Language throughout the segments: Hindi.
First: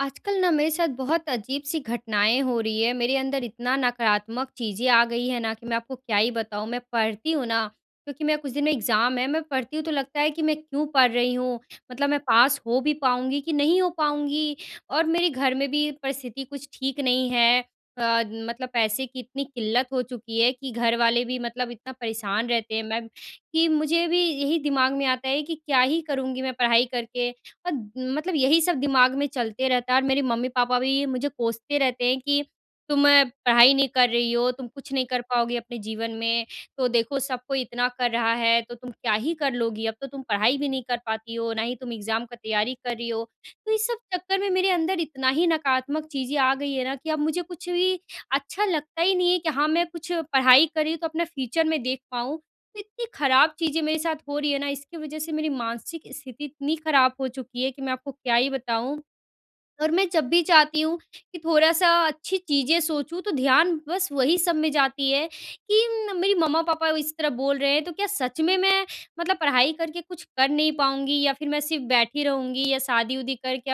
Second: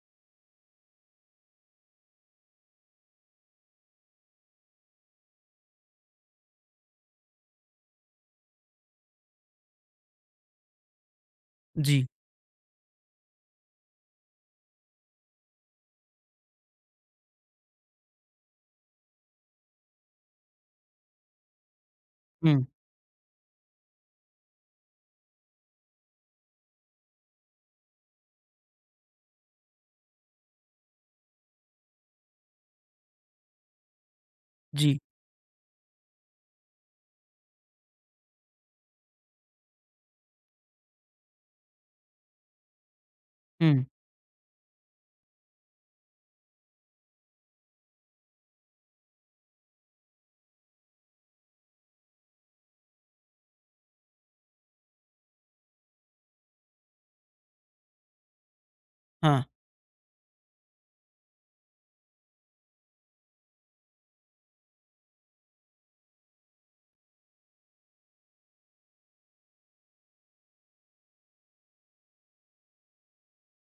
आजकल ना मेरे साथ बहुत अजीब-सी घटनाएँ हो रही हैं, मेरे अंदर इतना नकारात्मक चीज़ें आ गई है ना, कि मैं आपको क्या ही बताऊँ? मैं पढ़ती हूँ ना, क्योंकि मेरा कुछ दिन में एग्ज़ाम है, मैं पढ़ती हूँ तो लगता है कि मैं क्यों पढ़ रही हूँ? जी। मतलब मैं पास हो भी पाऊँगी कि नहीं हो पाऊँगी? और मेरे घर में भी परिस्थिति कुछ ठीक नहीं है अ, मतलब पैसे की इतनी किल्लत हो चुकी है कि घर वाले भी मतलब इतना परेशान हुँ। रहते हैं। मैं कि मुझे भी यही दिमाग में आता है कि क्या ही करूँगी मैं पढ़ाई करके? अद मतलब यही सब दिमाग में चलते रहता है और मेरी मम्मी-पापा भी मुझे कोसते रहते हैं, "कि तुम पढ़ाई नहीं कर रही हो, तुम कुछ जी। नहीं कर पाओगी अपने जीवन में, तो देखो सबको इतना कर रहा है, तो तुम क्या ही कर लोगी? अब तो तुम पढ़ाई भी नहीं कर पाती हो, ना ही तुम एग्ज़ाम का तैयारी कर रही हो।" तो ये हुँ। सब चक्कर में मेरे अंदर इतना ही नकारात्मक चीज़ें आ गई है ना, कि अब मुझे कुछ भी अच्छा लगता ही नहीं है, कि हाँ, मैं कुछ पढ़ाई कर रही हूँ तो अपना फ्यूचर में देख पाऊँ। तो इतनी ख़राब चीज़ें मेरे साथ हो रही है ना इसकी वज़ह से मेरी मानसिक स्थिति इतनी ख़राब हो चुकी है, कि मैं आपको क्या ही बताऊँ। हाँ। और मैं जब भी चाहती हूँ, कि थोड़ा-सा अच्छी चीज़ें सोचूँ तो ध्यान बस वही सब में जाती है, कि मेरी मम्मा-पापा इस तरह बोल रहे हैं, तो क्या सच में मैं मतलब पढ़ाई करके कुछ कर नहीं पाऊँगी या फिर मैं सिर्फ़ बैठी रहूँगी या शादी-वादी करके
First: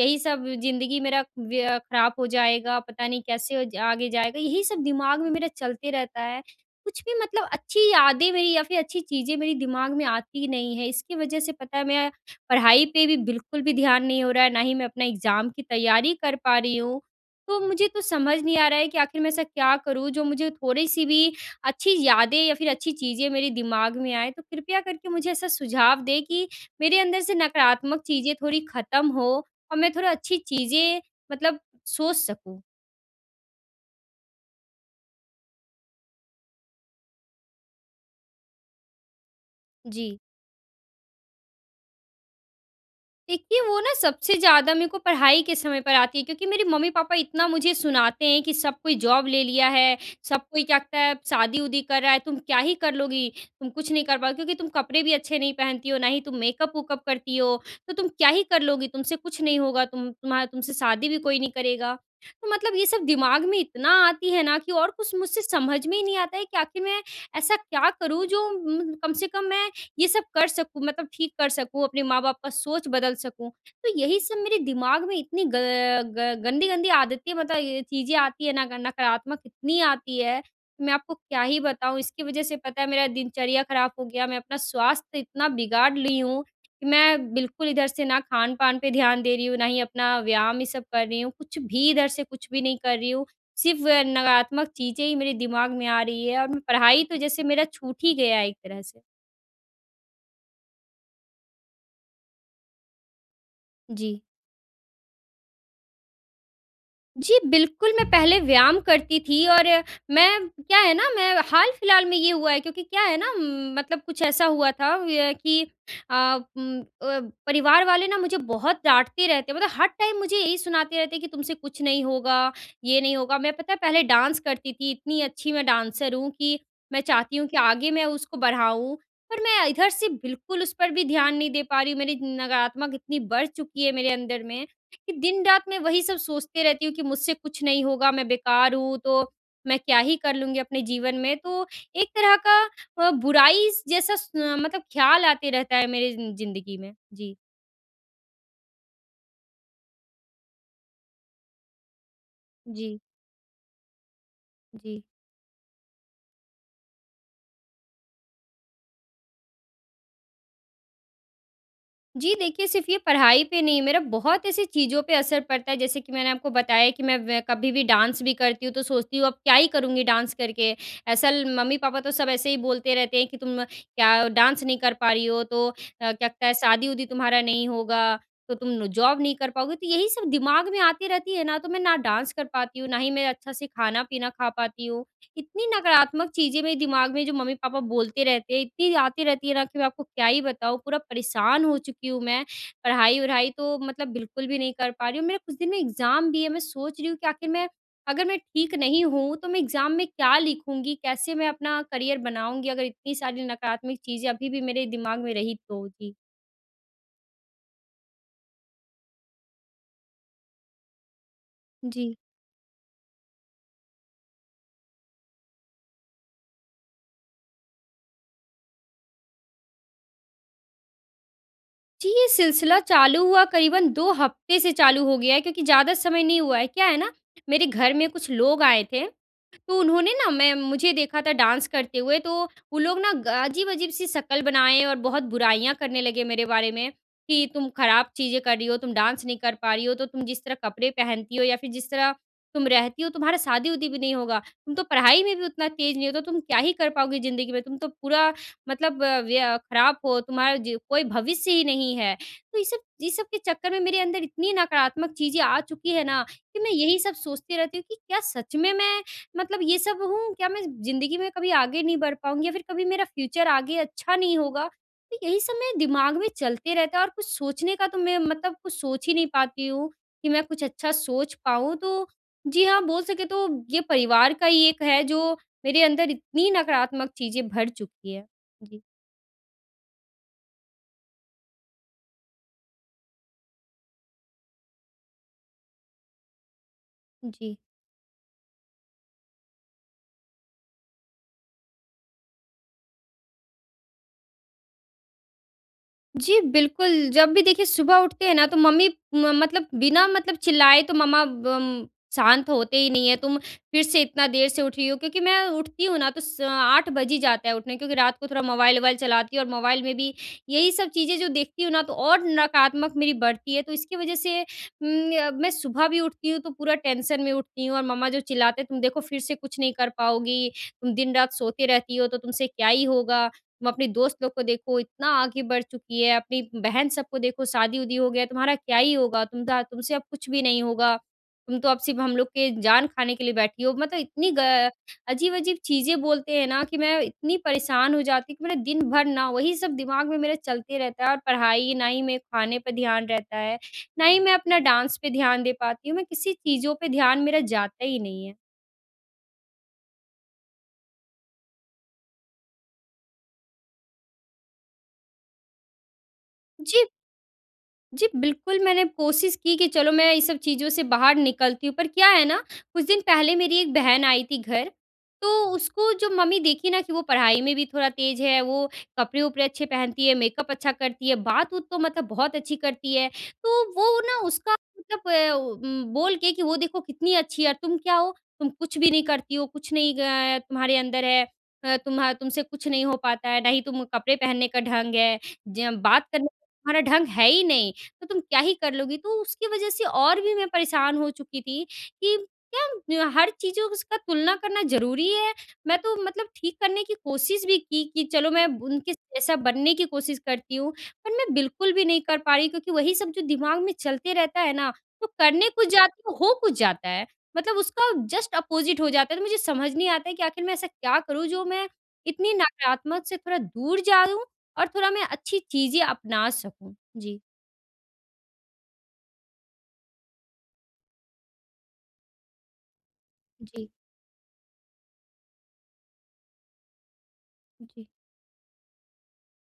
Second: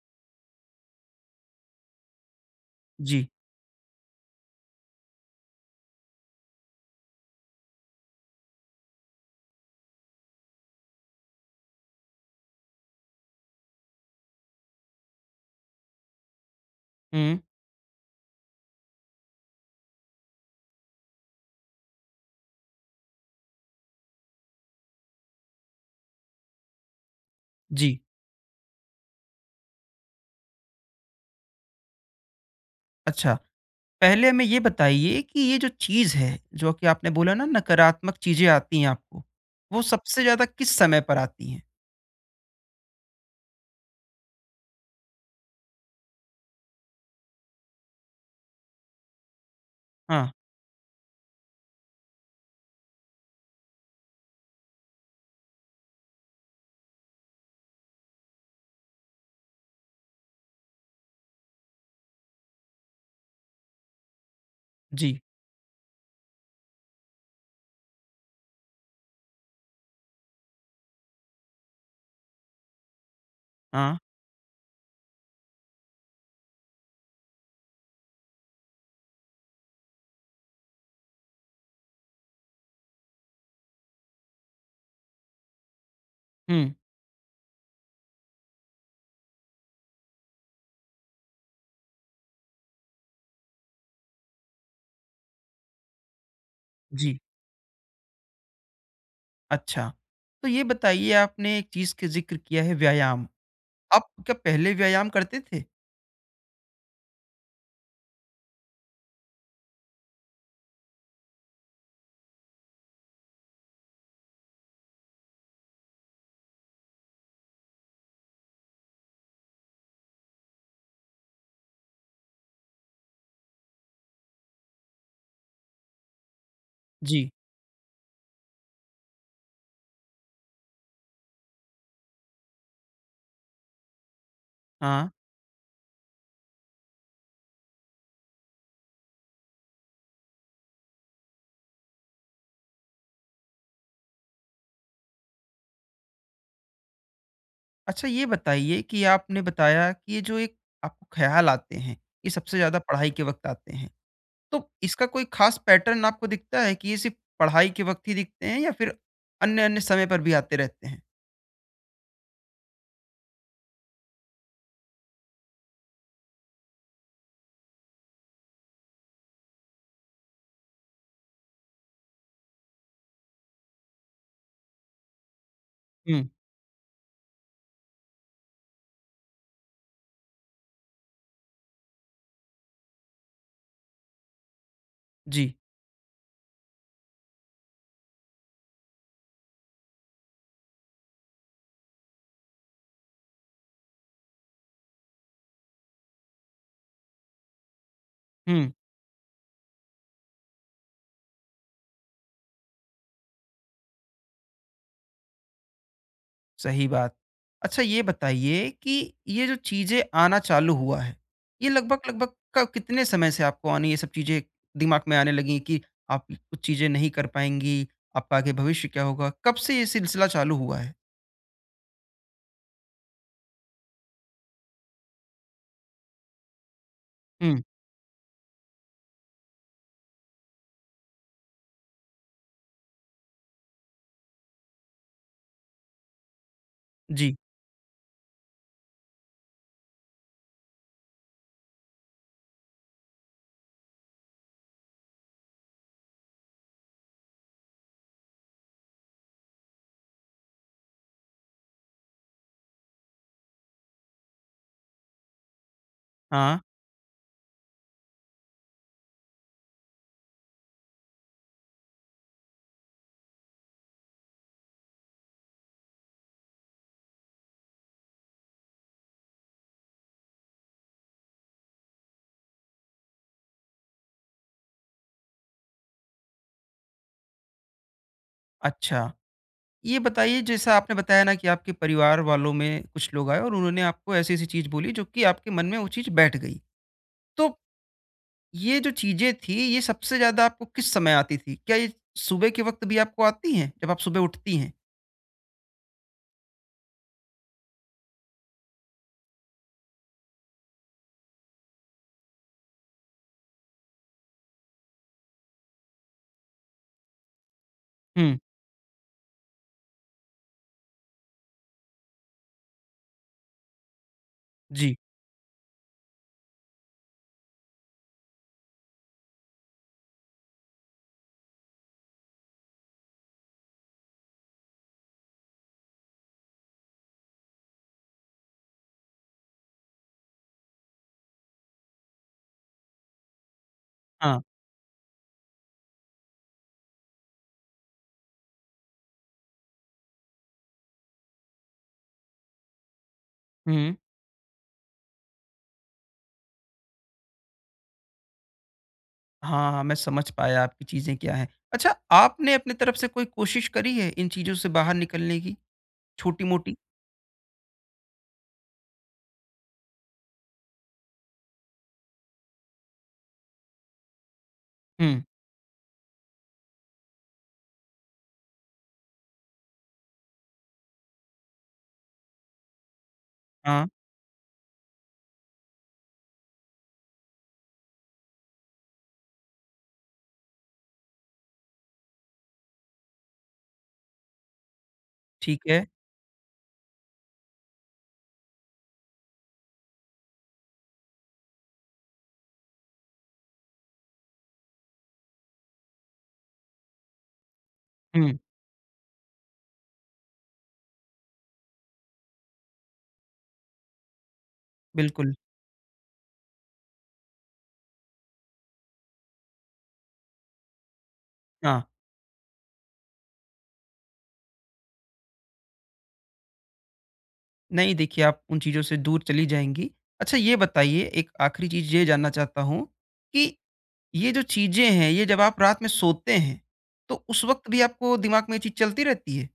यही सब ज़िंदगी मेरा व्य अ, ख़राब हो जाएगा। पता नहीं जी। कैसे ज आगे जाएगा यही सब दिमाग में मेरा चलते रहता है। कुछ भी मतलब अच्छी यादें मेरी या फिर अच्छी चीज़ें मेरे दिमाग में आती ही नहीं है, इसकी वजह से पता है मैं पढ़ाई पे भी बिल्कुल भी ध्यान नहीं हो रहा है, ना ही मैं अपना एग्ज़ाम की तैयारी कर पा रही हूँ। हुँ। तो मुझे तो समझ नहीं आ रहा है कि आखिर मैं ऐसा क्या करूँ जो मुझे थोड़ी-सी भी अच्छी यादें या फिर अच्छी चीज़ें मेरे दिमाग में आएँ, तो कृपया करके मुझे ऐसा सुझाव दें कि मेरे अंदर से जी। नकारात्मक चीज़ें थोड़ी ख़त्म हो और मैं थोड़ा अच्छी चीज़ें मतलब सोच सकूँ? अच्छा, पहले हमें ये बताइए कि ये जो चीज़ है जो कि आपने बोला ना नकारात्मक चीज़ें आती हैं आपको, वो जी। सबसे ज़्यादा किस समय पर आती हैं? देखिए, वो ना सबसे ज़्यादा मेरे को पढ़ाई के समय पर आती है। क्योंकि मेरे मम्मी-पापा इतना मुझे सुनाते हैं कि सब कोई जॉब ले लिया है, हाँ। सब कोई कहता है शादी-उदी कर रहा है तुम क्या ही कर लोगी? तुम कुछ नहीं कर पाओगी क्योंकि तुम कपड़े भी अच्छे नहीं पहनती हो ना ही तुम मेकअप-मूकअप करती हो, तो तुम क्या ही कर लोगी? तुमसे कुछ नहीं होगा तुम तुम्हा तुमसे शादी भी कोई नहीं करेगा। तो मतलब ये सब दिमाग में इतना आती है ना कि और कुछ जी। मुझसे समझ में ही नहीं आता है कि आख़िर मैं ऐसा क्या करूँ जो म्म कम से कम मैं ये सब कर सकूँ मतलब ठीक कर सकूँ अपने माँ बाप का सोच बदल सकूँ। हाँ। तो यही सब मेरे दिमाग में इतनी ग ग गंदी-गंदी आदतें मतलब ये चीज़ें आती है ना ग नकारात्मक इतनी आती है कि मैं आपको क्या ही बताऊँ। इसकी वजह से पता है मेरा दिनचर्या ख़राब हो गया मैं अपना स्वास्थ्य इतना बिगाड़ ली हूँ हुँ। कि मैं बिल्कुल इधर से ना खान-पान पे ध्यान दे रही हूँ ना ही अपना व्यायाम ये सब कर रही हूँ, कुछ भी इधर से कुछ भी नहीं कर रही हूँ सिर्फ़ नकारात्मक चीज़ें ही मेरे दिमाग में आ रही है और मैं पढ़ाई तो जी। जैसे मेरा छूट ही गया है एक तरह से। अच्छा। तो ये बताइए, आपने एक चीज़ का ज़िक्र किया है, व्यायाम। आप जी। क्या पहले व्यायाम करते थे? जी, बिल्कुल, मैं पहले व्यायाम करती थी और मैं क्या है ना, मैं हाल-फ़िलहाल में ये हुआ है। क्योंकि क्या है ना, मतलब कुछ ऐसा हुआ था अ, कि अ, उम, अ, परिवार वाले ना मुझे बहुत डाँटते रहते हैं, मतलब हर टाइम मुझे यही सुनाते रहते हैं कि, "तुमसे कुछ नहीं होगा, ये नहीं होगा।" मैं, पता है पहले डांस करती थी। इतनी अच्छी मैं डांसर हूँ कि मैं जी। चाहती हूँ कि आगे मैं उसको बढ़ाऊँ, पर मैं इधर से बिल्कुल उस पर भी ध्यान नहीं दे पा रही हूँ। मेरी नकारात्मक इतनी बढ़ चुकी है मेरे अंदर में, हाँ। कि दिन-रात मैं वही सब सोचती रहती हूँ कि, "मुझसे कुछ नहीं होगा। मैं बेकार हूँ, तो मैं क्या ही कर लूँगी अपने जीवन में?" तो एक तरह का अ, बुराई स जैसा स अ, मतलब ख़्याल आते रहता है मेरे ज़िं ज़िंदगी में। जी। अच्छा, ये बताइए कि आपने बताया कि ये जो एक आपको ख़्याल आते हैं, ये सबसे ज़्यादा जी। पढ़ाई के वक़्त आते हैं। तो जी। इसका कोई खास पैटर्न आपको दिखता है कि ये सिर्फ़ पढ़ाई के वक़्त ही दिखते हैं या फिर अन्य-अन्य समय पर भी आते रहते हैं? जी, देखिए सिर्फ ये पढ़ाई पे नहीं, मेरा बहुत ऐसी चीज़ों पे असर पड़ता है, जैसे कि मैंने आपको बताया कि मैं वै कभी भी डांस भी करती हूँ, तो सोचती हूँ अब क्या ही करूँगी डांस करके, असल मम्मी-पापा तो सब ऐसे ही बोलते रहते हैं कि, "तुम क्या डांस नहीं कर पा रही हो, तो अ, हुँ। क्या क शादी-उदी तुम्हारा नहीं होगा, तो तुम नु जॉब नहीं कर पाओगी।" तो यही सब दिमाग में आती रहती है ना, तो मैं ना डांस कर पाती हूँ, ना ही मैं अच्छा से खाना-पीना खा पाती हूँ। जी। इतनी नकारात्मक चीज़ें मेरे दिमाग में जो मम्मी-पापा बोलते रहते हैं, इतनी आती रहती है ना कि मैं आपको क्या ही बताऊँ, पूरा परेशान हो चुकी हूँ मैं। पढ़ाई-वढ़ाई तो मतलब बिल्कुल भी नहीं कर पा रही हूँ। मेरा कुछ दिन में एग्ज़ाम भी है, मैं सोच रही हूँ कि आखिर मैं अगर मैं हुँ। ठीक नहीं हूँ तो मैं एग्ज़ाम में क्या लिखूँगी, कैसे मैं अपना करियर बनाऊँगी? अगर इतनी सारी नकारात्मक चीज़ें अभी भी मेरे दिमाग में रही तो। जी। सही बात। अच्छा, ये बताइए कि ये जो चीज़ें आना चालू हुआ है, ये जी। लगभग-लगभग क कितने समय से आपको आनी ये सब चीज़ें, दिमाग में आने लगी है कि आप कुछ चीज़ें नहीं कर पाएँगी, आपका आगे भविष्य क्या होगा? कब से ये सिलसिला चालू हुआ है? जी, ये सिलसिला चालू हुआ करीबन 2 हफ्ते से चालू हो गया है, क्योंकि ज़्यादा समय नहीं हुआ है, क्या है ना? हुँ। मेरे घर में कुछ लोग आए थे, तो उन्होंने ना मैं मुझे देखा था डांस करते हुए तो वो लोग ना ग अजीब-अजीब सी शक्ल बनाए और बहुत बुराइयाँ करने लगे मेरे बारे में जी। कि, "तुम खराब चीज़ें कर रही हो, तुम डांस नहीं कर पा रही हो। तो तुम जिस तरह कपड़े पहनती हो या फिर जिस तरह तुम रहती हो तुम्हारा शादी-उदी भी नहीं होगा, तुम तो पढ़ाई में भी उतना तेज़ नहीं हो तो तुम क्या ही कर पाओगी ज़िन्दगी में, तुम तो पूरा मतलब वया खराब हो तुम्हारा जो कोई भविष्य ही नहीं है।" तो ये सब ये सब के चक्कर में मेरे अंदर इतनी नकारात्मक चीज़ें आ चुकी है ना हाँ। कि मैं यही सब सोचती रहती हूँ कि क्या सच में मैं मतलब ये सब हूँ? क्या मैं ज़िन्दगी में कभी आगे नहीं बढ़ पाऊँगी या फिर कभी मेरा फ्यूचर आगे अच्छा नहीं होगा? तो यही सब मेरे दिमाग में चलते रहता है और कुछ सोचने का तो मैं मतलब कुछ सोच ही नहीं पाती हूँ, कि मैं कुछ अच्छा सोच पाऊँ। तो जी हाँ, बोल सके तो ये परिवार का ही एक है जो मेरे अंदर इतनी नकारात्मक चीज़ें भर चुकी है। जी। अच्छा। ये बताइए जैसा आपने बताया ना कि आपके परिवार वालों में कुछ लोग आए और उन्होंने आपको ऐसी-ऐसी चीज़ बोली जो कि आपके मन में वो चीज़ बैठ गई। जी। तो, ये जो चीज़ें थी ये सबसे ज़्यादा आपको किस समय आती थी? क्या ये सुबह के वक्त भी आपको आती हैं, जब आप सुबह उठती हैं? जी, बिल्कुल जब भी देखिए सुबह उठते हैं ना तो मम्मी म मतलब बिना मतलब चिल्लाए तो मम्मा बम शांत होते ही नहीं है, "तुम फिर से इतना देर से उठी हो।" क्योंकि मैं उठती हूँ ना तो स 8 बज ही जाता है उठने क्योंकि रात को हुँ। थोड़ा मोबाइल-वोबाइल चलाती हूँ और मोबाइल में भी यही सब चीज़ें जो देखती हूँ ना, तो और नकारात्मक मेरी बढ़ती है। तो इसकी वज़ह से जी। उम, य मैं सुबह भी उठती हूँ तो पूरा टेंशन में उठती हूँ और मम्मा जो चिल्लाते हैं, "तुम देखो फिर से कुछ नहीं कर पाओगी, तुम दिन-रात सोती रहती हो, तो तुमसे क्या ही होगा। तुम अपने दोस्त लोग को देखो, इतना आगे बढ़ चुकी है, अपनी बहन सब को देखो शादी-वादी हो गया, तुम्हारा क्या ही होगा? तुम दा तुमसे अब कुछ भी नहीं होगा। तुम तो अब सिर्फ़ हम लोग के जान खाने के लिए बैठी हो।" मतलब इतनी ग हाँ। अ, अजीब-अजीब चीज़ें बोलते हैं ना कि मैं इतनी परेशान हो जाती हूँ, कि मेरा दिन भर ना वही सब दिमाग में मेरा चलते रहता है। और पढ़ाई ना ही मेरे खाने पे ध्यान रहता है, हुँ, हुँ। ना ही मैं अपना डांस पे ध्यान दे पाती हूँ, मैं किसी चीज़ों पे ध्यान मेरा जाता ही नहीं है। हाँ, हाँ। मैं समझ पाया आपकी चीज़ें क्या हैं। अच्छा, आपने अपनी तरफ से कोई कोशिश करी है, इन चीज़ों से बाहर निकलने की, छोटी-मोटी? जी। जी, बिल्कुल मैंने कोशिश की, कि चलो मैं ये सब चीज़ों से बाहर निकलती हूँ, पर क्या है ना, कुछ दिन पहले मेरी 1 बहन आई थी घर, हुँ। तो उसको जो मम्मी देखी ना कि वो पढ़ाई में भी थोड़ा तेज़ है, वो कपड़े-वपड़े अच्छे पहनती है, मेकअप अच्छा करती है, बात-वूत तो मतलब बहुत अच्छी करती है। तो हाँ। वो ना उसका मतलब अ, ओ, उम, बोल के कि, "वो देखो कितनी अच्छी है और तुम क्या हो? तुम कुछ भी नहीं करती हो, कुछ नहीं अ, तुम्हारे अंदर है। अ, तुम्हा तुमसे कुछ नहीं हो पाता है, ना ही तुम कपड़े पहनने का ढंग है, ठीक ज है। बात करने का तुम्हारा ढंग है ही नहीं, तो तुम क्या ही कर लोगी।" तो उसकी वजह से और भी मैं परेशान हो चुकी की थी, कि क्या हर चीज़ों उसका तुलना करना ज़रूरी है? मैं तो मतलब ठीक करने की कोशिश भी की, कि चलो हुँ। मैं उनके जैसा बनने की कोशिश करती हूँ पर मैं बिल्कुल भी नहीं कर पा रही क्योंकि वही सब जो दिमाग में चलते रहता है ना, तो बिल्कुल। करने कुछ जाती हूँ, हो कुछ जाता है। मतलब उसका जस्ट अपोजिट हो जाता है, तो मुझे समझ नहीं आता है कि आख़िर मैं ऐसा क्या करूँ जो मैं हाँ। इतनी नकारात्मक से थोड़ा दूर जाऊँ और थोड़ा मैं अच्छी चीज़ें अपना सकूँ? जी। नहीं, देखिये आप उन चीज़ों से दूर चली जाएँगी। अच्छा ये बताइये, एक आख़िरी चीज़ ये जानना चाहता हूँ कि जी। ये जो चीज़ें हैं ये जब आप रात में सोते हैं तो उस वक़्त भी जी। आपको दिमाग़ में ये चीज़ चलती रहती है?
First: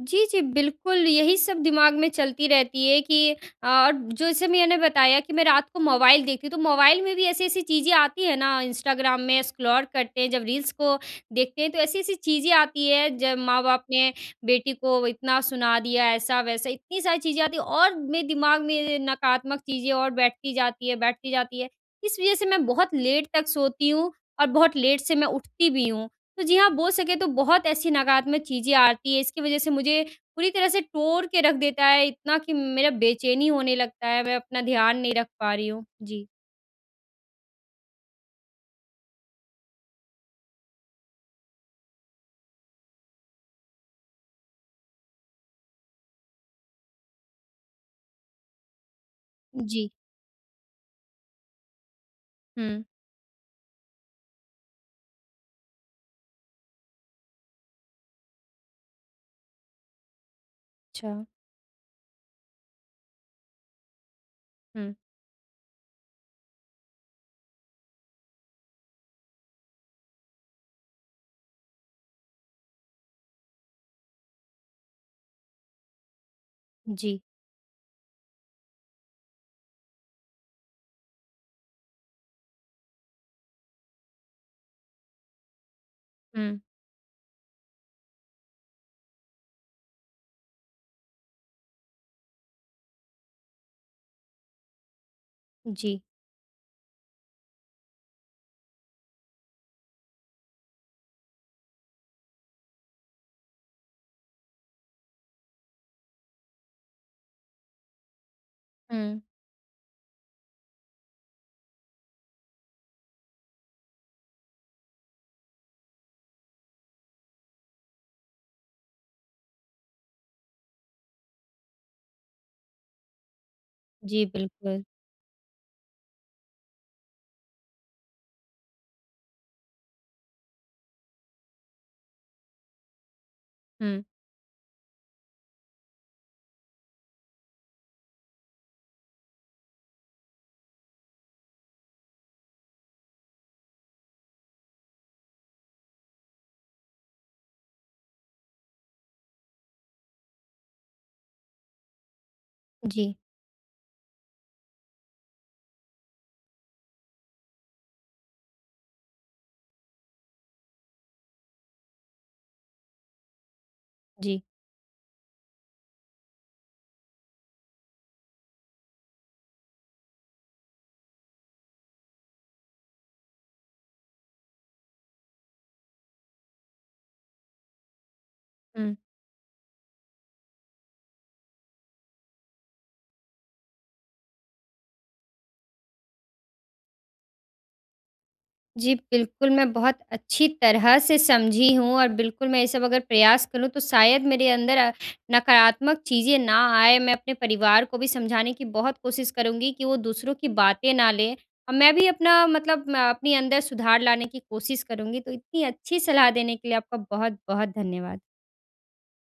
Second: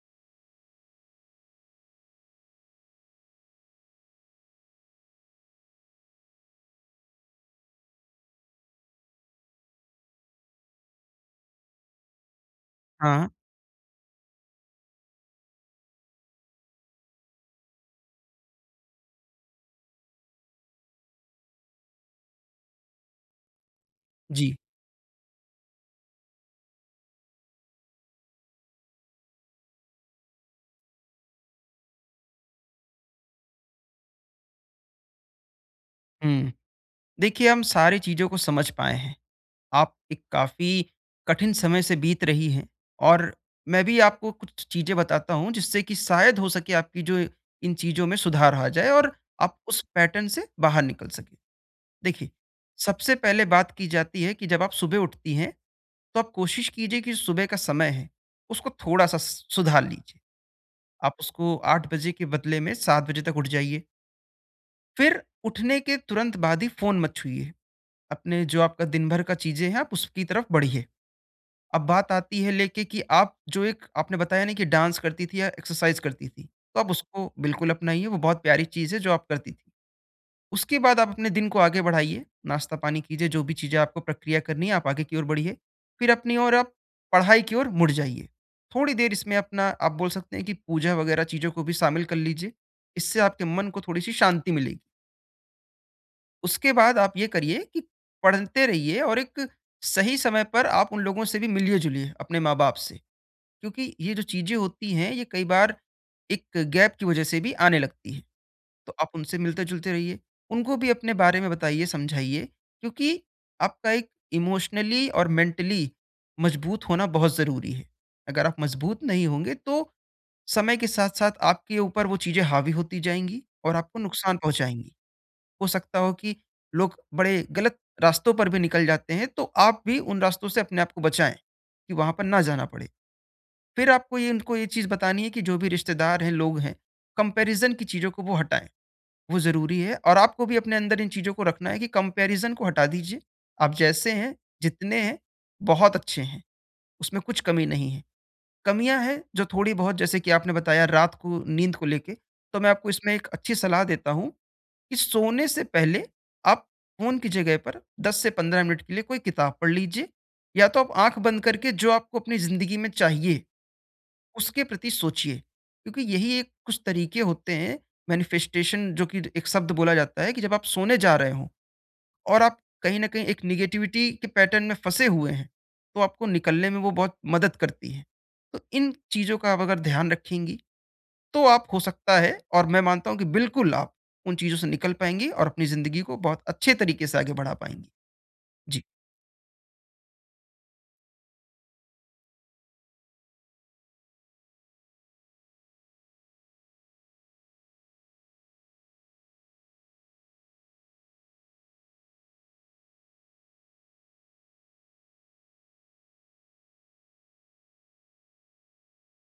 जी, जी। बिल्कुल, यही सब दिमाग़ में चलती रहती है कि अ और जैसे मैंने बताया कि मैं रात को मोबाइल देखती हूँ। तो मोबाइल में भी ऐसी-ऐसी चीज़ें आती हैं ना इंस्टाग्राम में स्क्रॉल करते हैं, जब रील्स को देखते हैं तो ऐसी-ऐसी चीज़ें आती हैं, हाँ। जब माँ-बाप ने बेटी को इतना सुना दिया ऐसा-वैसा, इतनी सारी चीज़ें आती हैं और मेरे दिमाग़ में नकारात्मक चीज़ें और बैठती जाती है बैठती जाती है। इस वज़ह से मैं बहुत लेट तक सोती हूँ और जी। बहुत लेट से मैं उठती भी हूँ। तो जी हाँ, बोल सके तो बहुत ऐसी नकारात्मक चीज़ें आती है, इसकी वज़ह से मुझे पूरी तरह से तोड़ के रख देता है, इतना कि मेरा बेचैनी होने लगता है, मैं अपना ध्यान नहीं रख पा रही हूँ। जी। हुँ। देखिये हम सारी चीज़ों को समझ पाए हैं। आप एक काफ़ी कठिन समय से बीत रही हैं और मैं भी आपको कुछ चीज़ें बताता हूँ जिससे कि शायद हो सके आपकी जो इन चीज़ों में सुधार आ जाए और आप उस जी। पैटर्न से बाहर निकल सकें। देखिये, हुँ। सबसे पहले बात की जाती है कि जब आप सुबह उठती हैं, तो आप कोशिश कीजिये कि सुबह का समय है उसको थोड़ा-सा स सुधार लीजिये। आप अच्छा। उसको 8 बजे के बदले में 7 बजे तक उठ जाइये। हुँ। फिर उठने के तुरंत बाद ही फ़ोन मत छुइए। अपने जो आपका दिनभर का चीज़ें हैं आप उसकी तरफ बढ़िए। अब बात आती है लेके कि आप जो एक आपने बताया ना कि डांस करती थी या एक्सरसाइज़ करती थी, तो आप जी। उसको बिल्कुल अपनाइए, वो बहुत प्यारी चीज़ है जो आप करती थी। उसके बाद आप अपने दिन को आगे बढ़ाइए, नाश्ता पानी कीजिए, जो भी चीज़ें आपको प्रक्रिया करनी है आप आगे की ओर बढ़िए, फिर अपनी ओर हुँ। आप पढ़ाई की ओर मुड़ जाइए। थोड़ी देर इसमें अपना आप बोल सकते हैं कि पूजा वग़ैरह चीज़ों को भी शामिल कर लीजिए, इससे आपके मन को थोड़ी-सी शांति मिलेगी। जी। उसके बाद आप ये करिए कि पढ़ते रहिए और एक सही समय पर आप उन लोगों से भी मिलिए-जुलिए, अपने माँ-बाप से। क्योंकि ये जो चीज़ें होती हैं ये कई बार एक गैप की वजह से भी आने लगती है। तो आप हुँ। उनसे मिलते-जुलते रहिए, उनको भी अपने बारे में बताइए, समझाइए क्योंकि आपका एक इमोशनली और मेंटली मज़बूत होना बहुत ज़रूरी है। अगर आप मजबूत नहीं होंगे तो समय के साथ-साथ आपके ऊपर वो चीज़ें हावी होती जाएँगी और आपको जी, नुकसान बिल्कुल। पहुँचाएँगी। हो सकता हो कि लोग बड़े गलत रास्तों पर भी निकल जाते हैं, तो आप भी उन रास्तों से अपने आपको बचाएँ, कि वहाँ पर ना जाना पड़े। फिर हुँ। आपको ये उनको ये चीज़ बतानी है कि जो भी रिश्तेदार हैं, लोग हैं, कंपैरिज़न की चीज़ों को वो हटाएँ, वो ज़रूरी है और आपको भी अपने अंदर इन चीज़ों को रखना है कि कंपैरिज़न को हटा दीजिए, आप जैसे हैं, जितने हैं, बहुत अच्छे हैं, उसमें कुछ कमी नहीं है। कमियाँ है, जो थोड़ी बहुत जैसे कि आपने बताया रात को नींद को लेके तो मैं आपको इसमें जी। एक अच्छी सलाह देता हूँ, कि सोने से पहले आप फ़ोन की जगह पर 10 से 15 मिनट के लिए कोई किताब पढ़ लीजिए या तो आप आँख बंद करके जो आपको अपनी ज़िंदगी में चाहिए, जी। उसके प्रति सोचिए, क्योंकि यही एक कुछ तरीके होते हैं, मैनिफेस्टेशन जो कि र एक शब्द बोला जाता है कि जब आप सोने जा रहे हों और आप कहीं न कहीं एक नेगेटिविटी के पैटर्न में फँसे हुए हैं, तो आपको निकलने में वो बहुत मदद करती है। तो इन हुँ। चीज़ों का अब अगर ध्यान रखेंगी, तो आप हो सकता है और मैं मानता हूँ कि बिल्कुल आप उन चीज़ों से निकल पाएँगी और अपनी ज़िंदगी को बहुत अच्छे तरीके से आगे बढ़ा पाएँगी। जी। जी, बिल्कुल मैं बहुत अच्छी तरह से समझी हूँ और बिल्कुल मैं ये सब अगर प्रयास करूँ तो शायद मेरे अंदर अ, नकारात्मक चीज़ें ना आए, मैं अपने परिवार को भी समझाने की बहुत कोशिश करूँगी कि वो दूसरों की बातें ना लें, और मैं भी अपना मतलब म अपने अंदर सुधार लाने की कोशिश करूँगी। तो इतनी अच्छी सलाह देने के लिए आपका बहुत-बहुत धन्यवाद।